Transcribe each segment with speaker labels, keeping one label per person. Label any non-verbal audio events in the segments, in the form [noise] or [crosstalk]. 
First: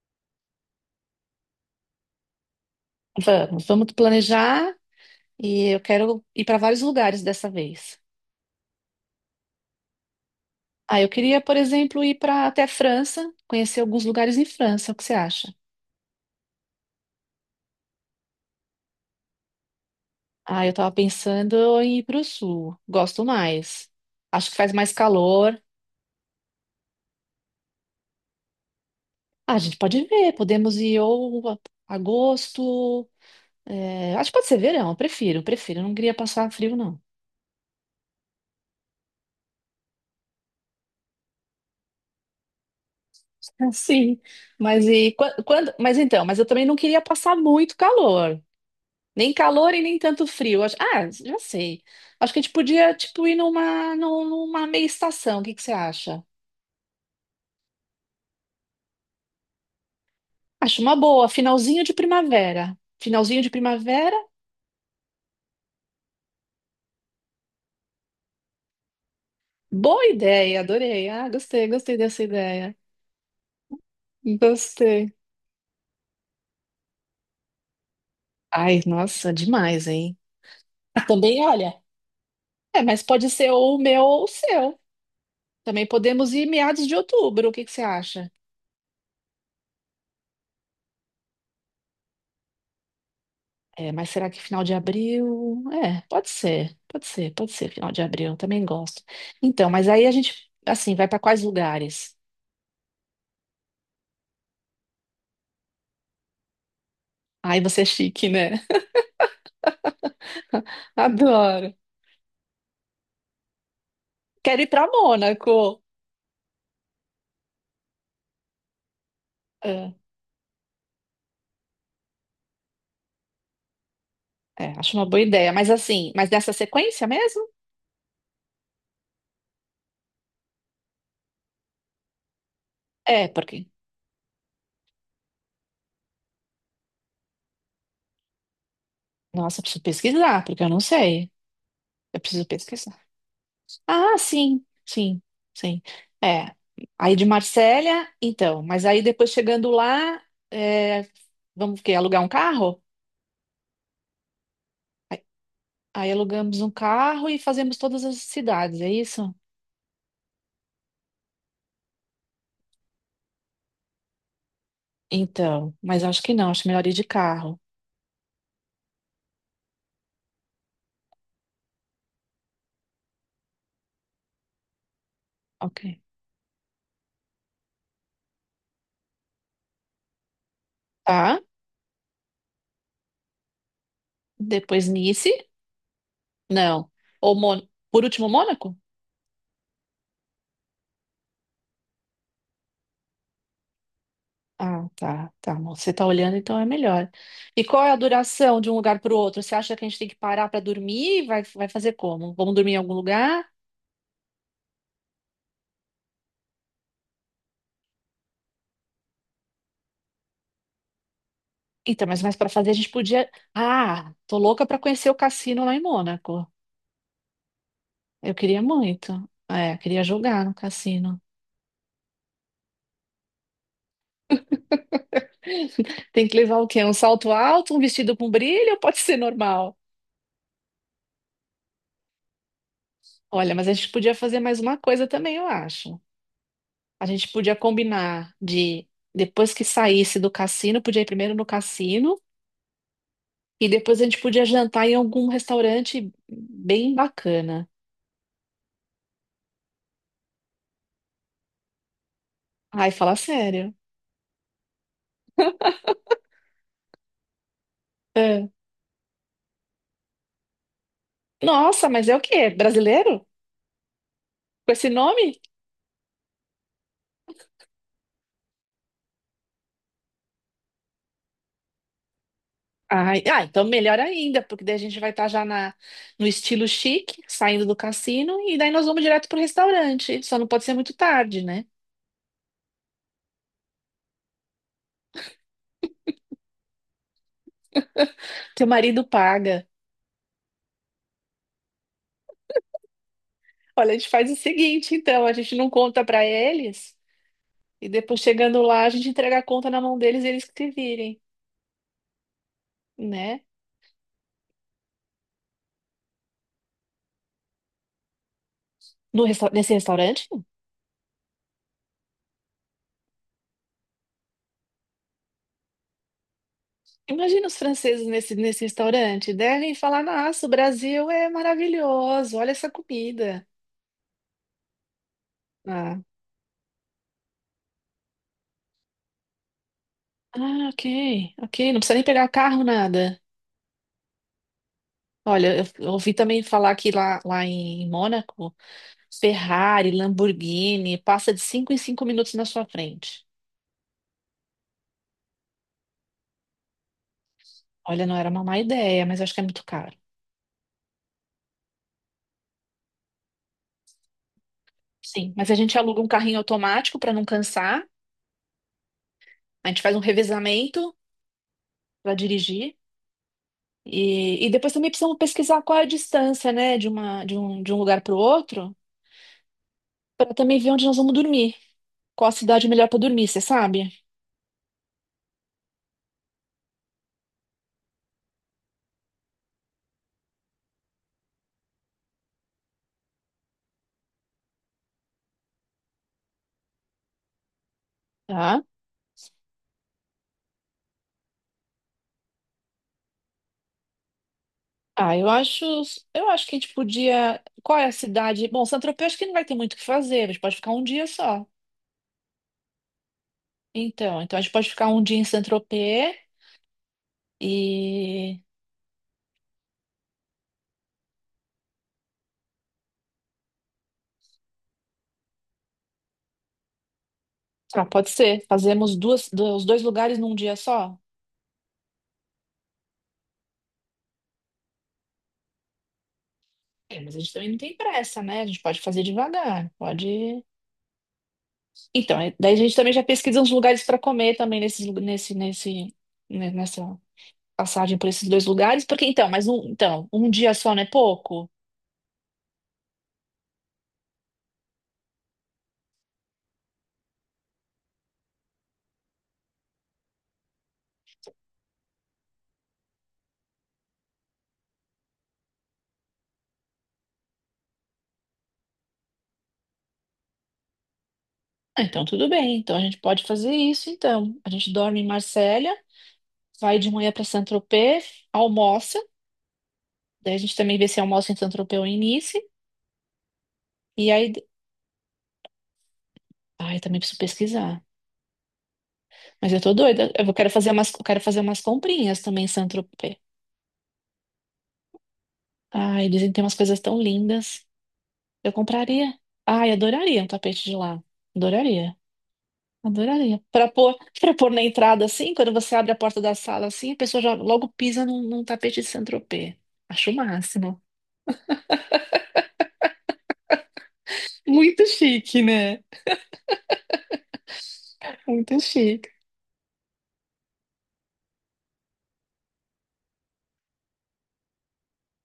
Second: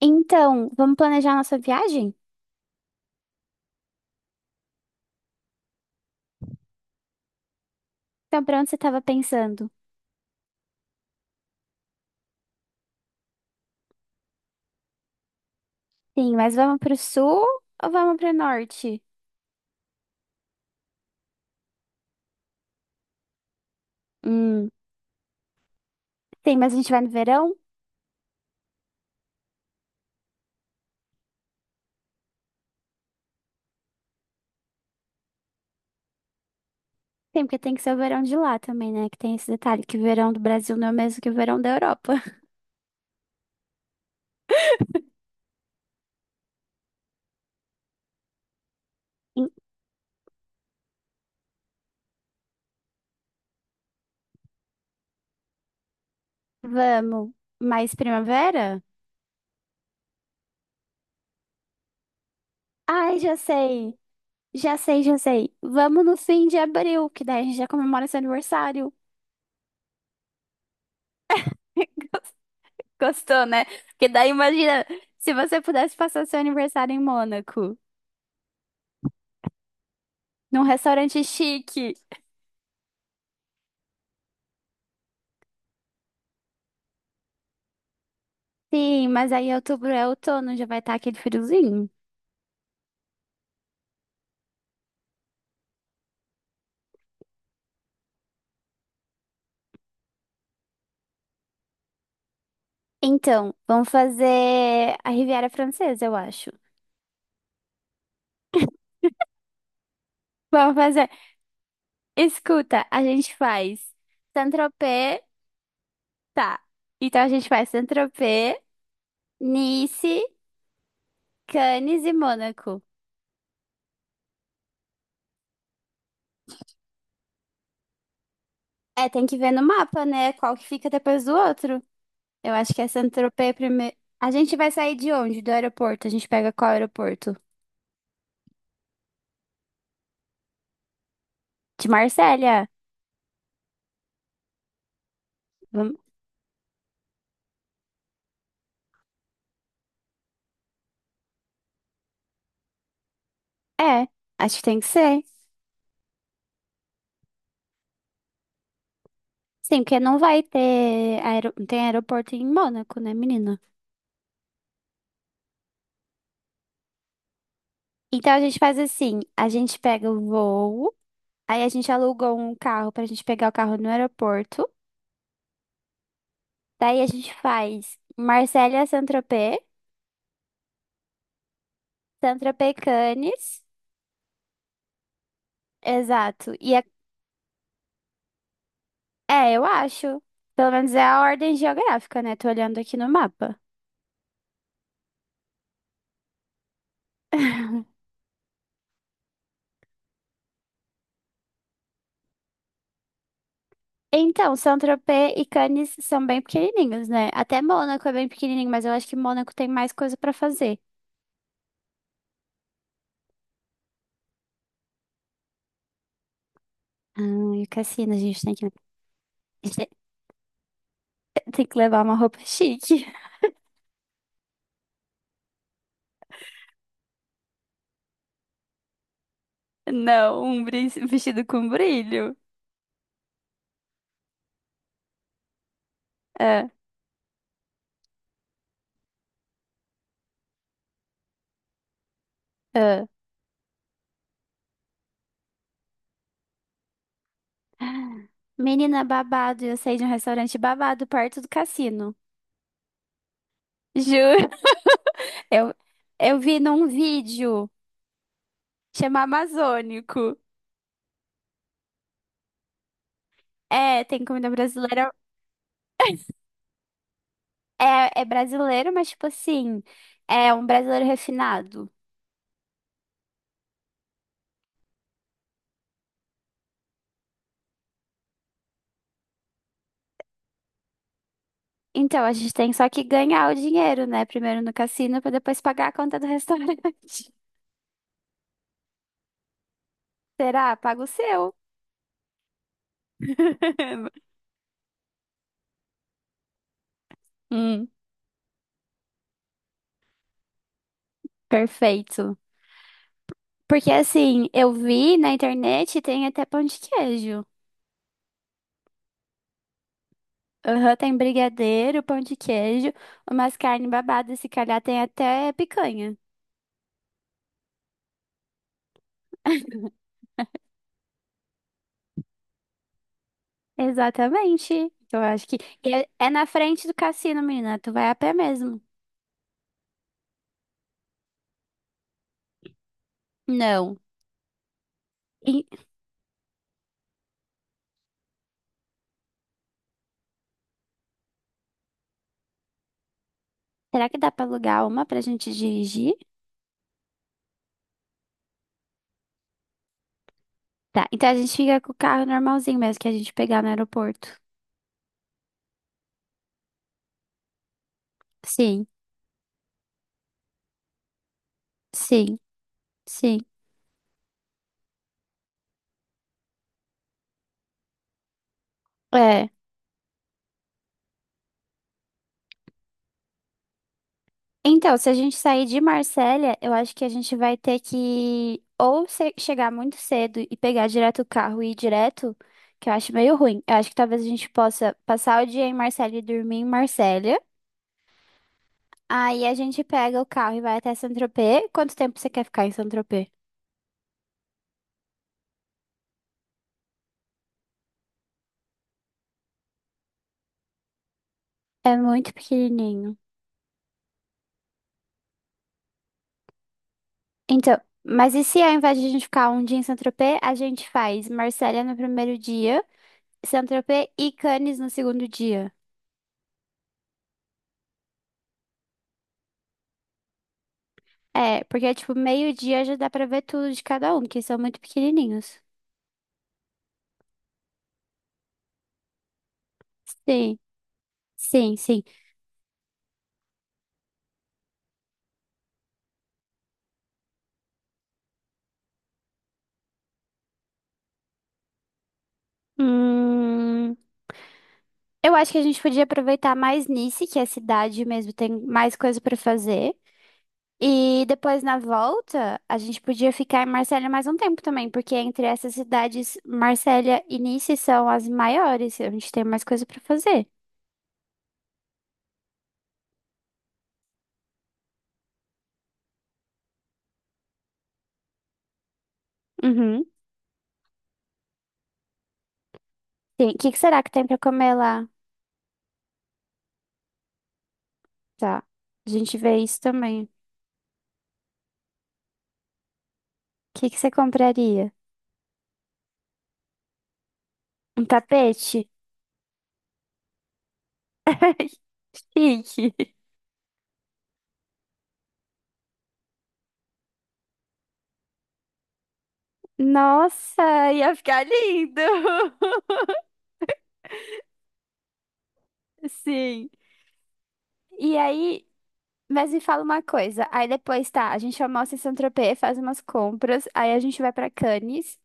Speaker 1: Então, vamos planejar nossa viagem?
Speaker 2: Vamos, vamos planejar e eu quero ir para vários lugares dessa vez.
Speaker 1: Então, pra onde você estava pensando?
Speaker 2: Ah, eu queria, por exemplo, ir para até a França, conhecer alguns lugares em França. O que você acha?
Speaker 1: Sim, mas vamos pro sul ou vamos pro norte?
Speaker 2: Ah, eu estava pensando em ir para o sul. Gosto mais. Acho que
Speaker 1: Hum,
Speaker 2: faz mais calor.
Speaker 1: Tem, mas a gente vai no verão?
Speaker 2: Ah, a gente pode ver. Podemos ir ou agosto. É, acho que pode ser verão. Eu prefiro, prefiro. Eu não queria passar frio, não.
Speaker 1: Tem, porque tem que ser o verão de lá também, né? Que tem esse detalhe que o verão do Brasil não é o mesmo que o verão da Europa.
Speaker 2: [laughs] Ah, sim, mas
Speaker 1: [laughs]
Speaker 2: e quando? Mas então, mas eu também não queria passar muito calor. Nem
Speaker 1: Em-
Speaker 2: calor e nem tanto frio. Ah, já sei. Acho que a gente podia, tipo, ir numa, numa meia estação. O que que você acha?
Speaker 1: Vamos. Mais primavera?
Speaker 2: Acho uma boa. Finalzinho de primavera.
Speaker 1: Ai, já
Speaker 2: Finalzinho de
Speaker 1: sei.
Speaker 2: primavera.
Speaker 1: Já sei, já sei. Vamos no fim de abril, que daí a gente já comemora seu aniversário.
Speaker 2: Boa ideia, adorei. Ah, gostei, gostei dessa
Speaker 1: [laughs]
Speaker 2: ideia.
Speaker 1: Gostou, né? Porque daí imagina
Speaker 2: Gostei.
Speaker 1: se você pudesse passar seu aniversário em Mônaco.
Speaker 2: Ai, nossa, demais, hein?
Speaker 1: Num restaurante
Speaker 2: Também, olha.
Speaker 1: chique.
Speaker 2: É, mas pode ser ou o meu ou o seu. Também podemos ir meados de outubro. O que que você acha?
Speaker 1: Sim, mas aí outubro é outono, já vai estar aquele friozinho.
Speaker 2: É, mas será que final de abril? É, pode ser, pode ser, pode ser final de abril, eu também gosto. Então, mas aí a gente, assim, vai para quais lugares?
Speaker 1: Então, vamos fazer a Riviera Francesa, eu acho.
Speaker 2: Aí você é chique, né?
Speaker 1: Vamos
Speaker 2: [laughs]
Speaker 1: fazer.
Speaker 2: Adoro.
Speaker 1: Escuta, a gente faz
Speaker 2: Quero ir para
Speaker 1: Saint-Tropez,
Speaker 2: Mônaco.
Speaker 1: tá. Então a gente faz Saint-Tropez,
Speaker 2: É,
Speaker 1: Nice, Cannes e Mônaco.
Speaker 2: é, acho uma boa ideia, mas assim, mas nessa sequência mesmo?
Speaker 1: É, tem que ver no mapa, né? Qual que fica depois do outro. Eu acho que é
Speaker 2: É,
Speaker 1: Saint-Tropez
Speaker 2: porque,
Speaker 1: primeiro. A gente vai sair de onde? Do aeroporto. A gente pega qual aeroporto?
Speaker 2: nossa, eu preciso pesquisar, porque eu não sei.
Speaker 1: De
Speaker 2: Eu preciso
Speaker 1: Marsella.
Speaker 2: pesquisar. Ah, sim, sim, sim.
Speaker 1: Vamos...
Speaker 2: É, aí de Marsella, então, mas aí depois chegando lá, é, vamos o quê? Alugar um carro?
Speaker 1: É, acho que tem que ser.
Speaker 2: Aí alugamos um carro e fazemos todas as cidades, é isso?
Speaker 1: Sim, porque não vai ter não tem aeroporto em Mônaco, né, menina?
Speaker 2: Então, mas acho que não, acho melhor ir de carro.
Speaker 1: Então a gente faz assim, a gente pega o voo, aí a gente aluga um carro pra gente pegar o carro no aeroporto,
Speaker 2: Ok.
Speaker 1: daí a gente faz Marselha a Saint-Tropez,
Speaker 2: Tá?
Speaker 1: Saint-Tropez Cannes,
Speaker 2: Depois Nice?
Speaker 1: exato. E é...
Speaker 2: Não. Ou Mon... Por último, Mônaco?
Speaker 1: É, eu acho, pelo menos é a ordem geográfica, né? Tô olhando aqui no mapa.
Speaker 2: Ah, tá, tá, amor. Você tá olhando, então é melhor. E qual é a
Speaker 1: [laughs]
Speaker 2: duração de um lugar para o outro? Você acha que a gente tem que parar para dormir? Vai, vai fazer como? Vamos dormir em algum lugar?
Speaker 1: Então, Saint-Tropez e Cannes são bem pequenininhos, né? Até Mônaco é bem pequenininho, mas eu acho que Mônaco tem mais coisa pra fazer.
Speaker 2: Então, mas mais para fazer a gente podia. Ah, tô louca para conhecer o cassino lá em Mônaco.
Speaker 1: Ah, e o Cassino, a
Speaker 2: Eu
Speaker 1: gente tem
Speaker 2: queria
Speaker 1: que, [laughs] a
Speaker 2: muito. É,
Speaker 1: gente
Speaker 2: queria jogar no cassino.
Speaker 1: tem que levar uma roupa chique.
Speaker 2: Tem que levar o quê? Um salto alto, um vestido com brilho ou pode ser normal?
Speaker 1: Não, um vestido com brilho.
Speaker 2: Olha, mas a gente podia fazer mais uma coisa também, eu acho.
Speaker 1: Ah,
Speaker 2: A gente podia combinar de, depois que saísse do cassino, podia ir primeiro no cassino
Speaker 1: ah.
Speaker 2: e depois a gente podia jantar em algum restaurante bem bacana.
Speaker 1: Menina babado, eu saí de um restaurante babado perto do cassino.
Speaker 2: Ai, fala sério.
Speaker 1: Juro. [laughs] Eu, eu vi num vídeo,
Speaker 2: É.
Speaker 1: chama Amazônico.
Speaker 2: Nossa, mas é o quê? Brasileiro?
Speaker 1: É, tem comida
Speaker 2: Com esse
Speaker 1: brasileira.
Speaker 2: nome?
Speaker 1: [laughs] É, é brasileiro, mas tipo assim, é um brasileiro refinado.
Speaker 2: Ai, ah, então melhor ainda, porque daí a gente vai estar já na, no estilo chique, saindo do cassino, e daí nós vamos direto pro restaurante. Só não pode ser muito tarde, né?
Speaker 1: Então, a gente tem só que ganhar o dinheiro, né? Primeiro no cassino, pra depois pagar a conta do restaurante. [laughs]
Speaker 2: Teu marido paga.
Speaker 1: Será? Paga o seu.
Speaker 2: Olha, a gente
Speaker 1: [laughs]
Speaker 2: faz o seguinte, então, a gente não conta pra eles,
Speaker 1: Hum,
Speaker 2: e depois chegando lá, a gente entrega a conta na mão deles e eles que se virem,
Speaker 1: perfeito.
Speaker 2: né?
Speaker 1: Porque assim, eu vi na internet tem até pão de queijo.
Speaker 2: No nesse restaurante?
Speaker 1: Aham, tem brigadeiro, pão de queijo, umas carnes babadas, se calhar tem até picanha.
Speaker 2: Imagina os franceses nesse, restaurante. Devem falar, nossa, o Brasil é maravilhoso, olha essa comida.
Speaker 1: Exatamente. Eu acho que. E
Speaker 2: Ah,
Speaker 1: é, é na frente do cassino, menina. Tu vai a pé mesmo.
Speaker 2: ah, ok, ok, não precisa nem pegar carro, nada.
Speaker 1: Não.
Speaker 2: Olha,
Speaker 1: E
Speaker 2: eu ouvi também falar que lá, em Mônaco, Ferrari, Lamborghini, passa de 5 em 5 minutos na sua frente.
Speaker 1: será que dá pra alugar uma pra gente dirigir?
Speaker 2: Olha, não era uma má ideia, mas acho que é muito caro.
Speaker 1: Tá, então a gente fica com o carro normalzinho mesmo que a gente pegar no aeroporto.
Speaker 2: Sim, mas a gente aluga um carrinho automático para não cansar,
Speaker 1: Sim,
Speaker 2: a gente faz um revezamento para
Speaker 1: sim,
Speaker 2: dirigir.
Speaker 1: sim.
Speaker 2: E depois também precisamos pesquisar qual é a distância, né, de um lugar para o outro,
Speaker 1: É.
Speaker 2: para também ver onde nós vamos dormir. Qual a cidade melhor para dormir, você sabe?
Speaker 1: Então, se a gente sair de Marsella, eu acho que a gente vai ter que ou chegar muito cedo e pegar direto o carro e ir direto, que eu acho meio ruim. Eu acho que talvez a gente possa passar o dia em Marsella e dormir em Marsella.
Speaker 2: Tá?
Speaker 1: Aí a gente pega o carro e vai até Saint-Tropez. Quanto tempo você quer ficar em Saint-Tropez?
Speaker 2: Ah, eu acho que a gente podia. Qual é a cidade? Bom, Saint-Tropez acho que não vai ter muito o que fazer, a gente pode ficar um dia só.
Speaker 1: É muito pequenininho.
Speaker 2: Então, a gente pode ficar um dia em Saint-Tropez
Speaker 1: Então, mas
Speaker 2: e.
Speaker 1: e se ao invés de a gente ficar um dia em Saint-Tropez, a gente faz Marsella no primeiro dia, Saint-Tropez e Cannes no segundo dia?
Speaker 2: Ah, pode ser. Fazemos duas, os dois lugares num dia só?
Speaker 1: É, porque tipo, meio-dia já dá pra ver tudo de cada um, que são muito pequenininhos.
Speaker 2: É, mas a gente também não tem pressa, né? A gente pode fazer devagar, pode.
Speaker 1: Sim, sim, sim.
Speaker 2: Então, daí a gente também já pesquisa uns lugares para comer também nesses, nesse, né, nessa passagem por esses dois lugares, porque então, mas um, então, um dia só não é pouco?
Speaker 1: Hum, eu acho que a gente podia aproveitar mais Nice, que é a cidade mesmo, tem mais coisa pra fazer. E depois na volta, a gente podia ficar em Marsella mais um tempo também, porque entre essas cidades, Marsella e Nice são as maiores. A gente tem mais coisa pra fazer.
Speaker 2: Ah, então, tudo bem. Então, a gente pode fazer isso, então. A gente dorme em Marsella, vai de manhã para Saint-Tropez, almoça.
Speaker 1: Uhum.
Speaker 2: Daí a gente também vê se almoça em Saint-Tropez ou em Nice.
Speaker 1: Tem. O que que será que
Speaker 2: E
Speaker 1: tem
Speaker 2: aí...
Speaker 1: pra comer lá?
Speaker 2: Ai, também preciso pesquisar.
Speaker 1: Tá. A gente
Speaker 2: Mas
Speaker 1: vê
Speaker 2: eu tô
Speaker 1: isso
Speaker 2: doida.
Speaker 1: também. O
Speaker 2: Eu quero fazer umas comprinhas também em Saint-Tropez.
Speaker 1: que que você compraria?
Speaker 2: Ai, dizem que tem umas coisas tão lindas.
Speaker 1: Um
Speaker 2: Eu
Speaker 1: tapete?
Speaker 2: compraria. Ai, adoraria um tapete de lá. Adoraria.
Speaker 1: Chique.
Speaker 2: Adoraria. Para pôr, [laughs] para pôr na entrada, assim, quando você abre a porta da sala, assim, a pessoa já logo pisa num tapete de Saint-Tropez. Acho o máximo.
Speaker 1: Nossa, ia ficar lindo! [laughs]
Speaker 2: Muito chique, né?
Speaker 1: Sim. E
Speaker 2: Muito
Speaker 1: aí,
Speaker 2: chique.
Speaker 1: mas me fala uma coisa. Aí depois, tá, a gente almoça em Saint-Tropez, faz umas compras, aí a gente vai pra Cannes.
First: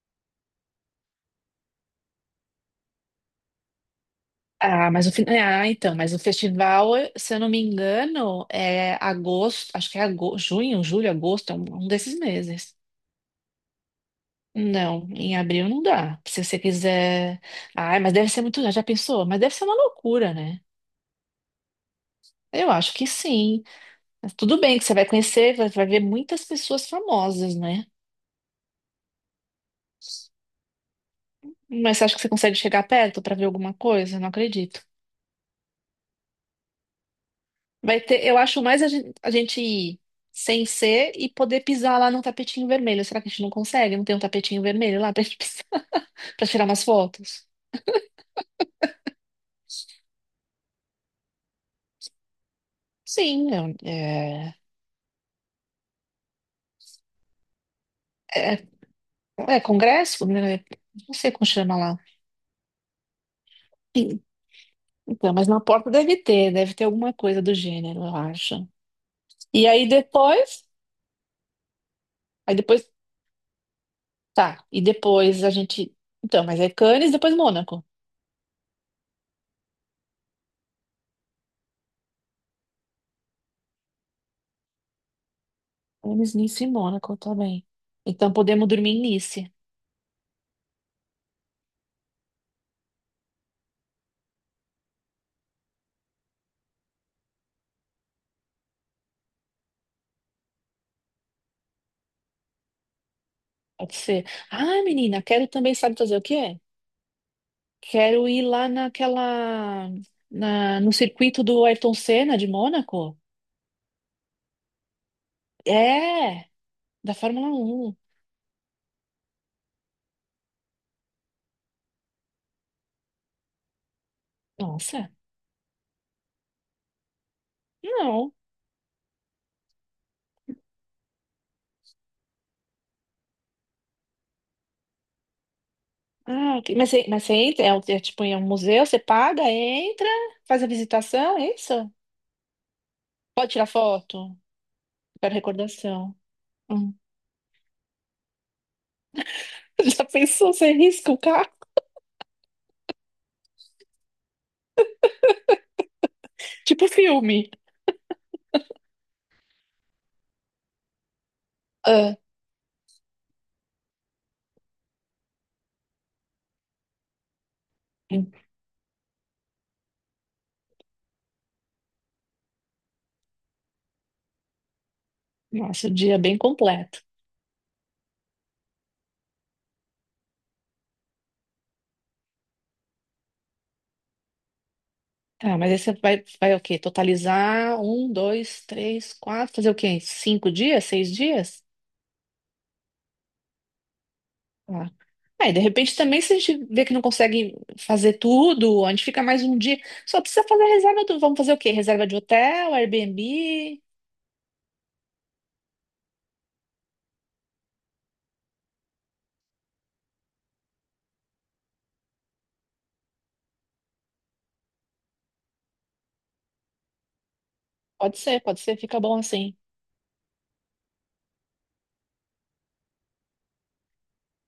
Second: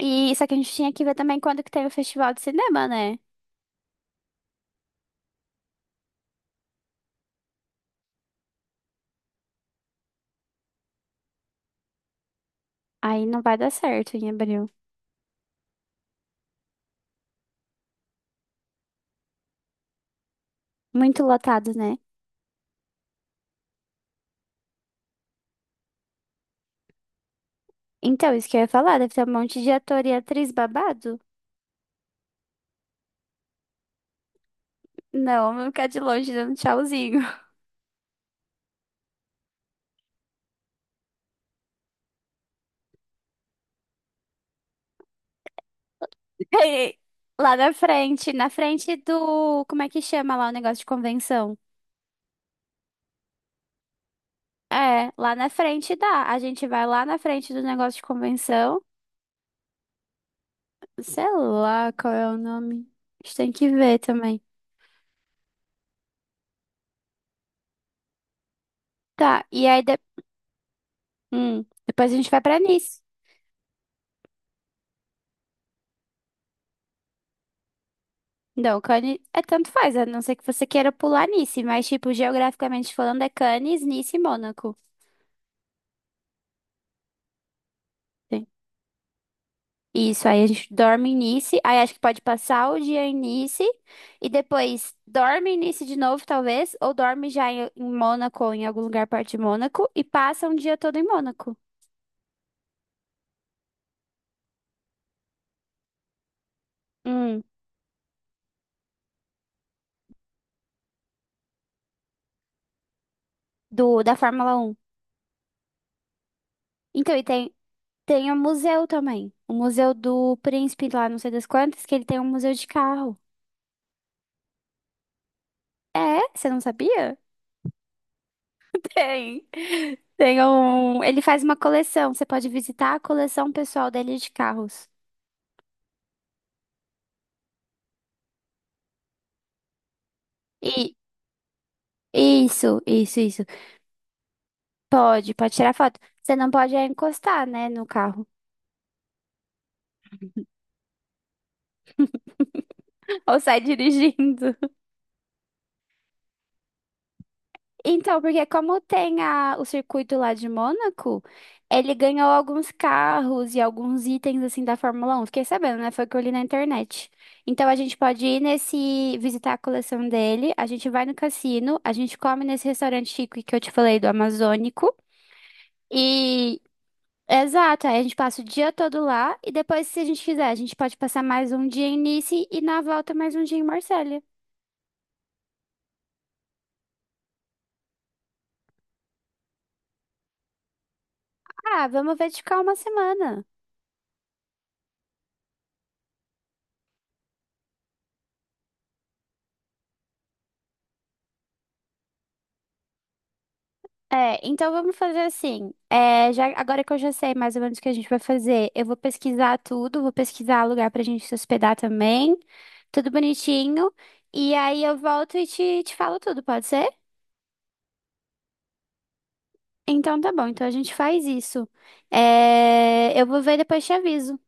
Speaker 1: E só que a gente tinha que ver também quando que tem o festival de cinema, né?
Speaker 2: Ah, mas o então, mas o festival, se eu não me engano, é agosto, acho que é agosto, junho, julho, agosto, é um desses meses.
Speaker 1: Aí não vai dar certo em abril.
Speaker 2: Não, em abril não dá. Se você quiser. Ai, mas deve ser muito. Já pensou? Mas deve ser uma loucura, né?
Speaker 1: Muito lotado, né?
Speaker 2: Eu acho que sim. Mas tudo bem que você vai conhecer, vai, vai ver muitas pessoas famosas, né?
Speaker 1: Então, isso que eu ia falar, deve ter um monte de ator e atriz babado.
Speaker 2: Mas você acha que você consegue chegar perto para ver alguma coisa? Não acredito.
Speaker 1: Não, vou ficar de longe dando tchauzinho.
Speaker 2: Vai ter, eu acho mais a gente, ir sem ser e poder pisar lá num tapetinho vermelho. Será que a gente não consegue? Não tem um tapetinho vermelho lá pra gente pisar, [laughs] pra
Speaker 1: [laughs]
Speaker 2: tirar umas
Speaker 1: Ei,
Speaker 2: fotos?
Speaker 1: lá na frente do. Como é que chama lá o negócio de convenção?
Speaker 2: Sim, é,
Speaker 1: É, lá na frente dá. A gente vai lá na frente do negócio de
Speaker 2: é, é-
Speaker 1: convenção.
Speaker 2: é congresso, né? Não
Speaker 1: Sei
Speaker 2: sei como chama
Speaker 1: lá
Speaker 2: lá.
Speaker 1: qual é o nome. A gente tem que ver
Speaker 2: Sim,
Speaker 1: também.
Speaker 2: então, mas na porta deve ter, alguma coisa do gênero, eu acho.
Speaker 1: Tá, e
Speaker 2: E
Speaker 1: aí
Speaker 2: aí
Speaker 1: de...
Speaker 2: depois,
Speaker 1: depois a gente vai
Speaker 2: aí
Speaker 1: pra
Speaker 2: depois,
Speaker 1: Nice.
Speaker 2: tá, e depois a gente, então, mas é Cannes, depois Mônaco.
Speaker 1: Não, Cannes é tanto faz, a não ser que você queira pular Nice, mas, tipo, geograficamente falando, é Cannes, Nice e Mônaco.
Speaker 2: Cannes, Nice e Mônaco, tá bem. Então
Speaker 1: Sim.
Speaker 2: podemos dormir em Nice.
Speaker 1: Isso, aí a gente dorme em Nice, aí acho que pode passar o dia em Nice e depois dorme em Nice de novo, talvez, ou dorme já em Mônaco ou em algum lugar perto de Mônaco e passa um dia todo em Mônaco.
Speaker 2: Pode ser. Ah, menina, quero também, sabe fazer o quê?
Speaker 1: Hum,
Speaker 2: Quero ir lá no circuito do Ayrton Senna de Mônaco.
Speaker 1: do, da Fórmula 1.
Speaker 2: É, da
Speaker 1: Então, e
Speaker 2: Fórmula
Speaker 1: tem,
Speaker 2: Um.
Speaker 1: tem o museu também. O museu do Príncipe lá, não sei das quantas, que ele tem um museu de carro.
Speaker 2: Nossa,
Speaker 1: É? Você não sabia?
Speaker 2: não.
Speaker 1: Tem. Tem um. Ele faz uma coleção. Você pode visitar a coleção pessoal dele de carros.
Speaker 2: Ah, ok. Mas você entra, é, é tipo em um museu, você paga, entra, faz a
Speaker 1: E
Speaker 2: visitação, é isso?
Speaker 1: isso, isso, isso.
Speaker 2: Pode tirar foto?
Speaker 1: Pode,
Speaker 2: Quero
Speaker 1: pode tirar foto.
Speaker 2: recordação.
Speaker 1: Você não pode é
Speaker 2: Hum.
Speaker 1: encostar, né, no carro.
Speaker 2: [laughs] Já pensou, você risca o carro?
Speaker 1: [laughs] Ou sai dirigindo.
Speaker 2: Tipo filme.
Speaker 1: Então, porque como tem a, o circuito lá de Mônaco, ele
Speaker 2: Ah,
Speaker 1: ganhou alguns carros e alguns itens assim da Fórmula 1. Fiquei sabendo, né? Foi o que eu li na internet. Então a gente pode ir nesse, visitar a coleção dele, a gente vai no cassino, a gente come nesse restaurante chique que eu te falei do Amazônico.
Speaker 2: nossa, o dia é bem
Speaker 1: E
Speaker 2: completo.
Speaker 1: exato, aí a gente passa o dia todo lá e depois, se a gente quiser, a gente pode passar mais um dia em Nice e na volta mais um dia em Marselha.
Speaker 2: Tá, mas aí você vai, vai o quê? Totalizar um, dois, três, quatro, fazer o quê? 5 dias, 6 dias?
Speaker 1: Ah, vamos ver de ficar uma semana.
Speaker 2: Tá. Aí, de repente, também, se a gente vê que não consegue fazer tudo, a gente fica mais um dia. Só precisa fazer a reserva do. Vamos fazer o quê? Reserva de hotel, Airbnb?
Speaker 1: É, então vamos fazer assim. É, já, agora que eu já sei mais ou menos o que a gente vai fazer, eu vou pesquisar tudo, vou pesquisar lugar pra gente se hospedar também, tudo bonitinho. E aí eu volto e te falo tudo, pode ser?
Speaker 2: Pode ser, fica bom assim.
Speaker 1: Então tá bom, então a gente faz isso. É, eu vou ver e depois te aviso.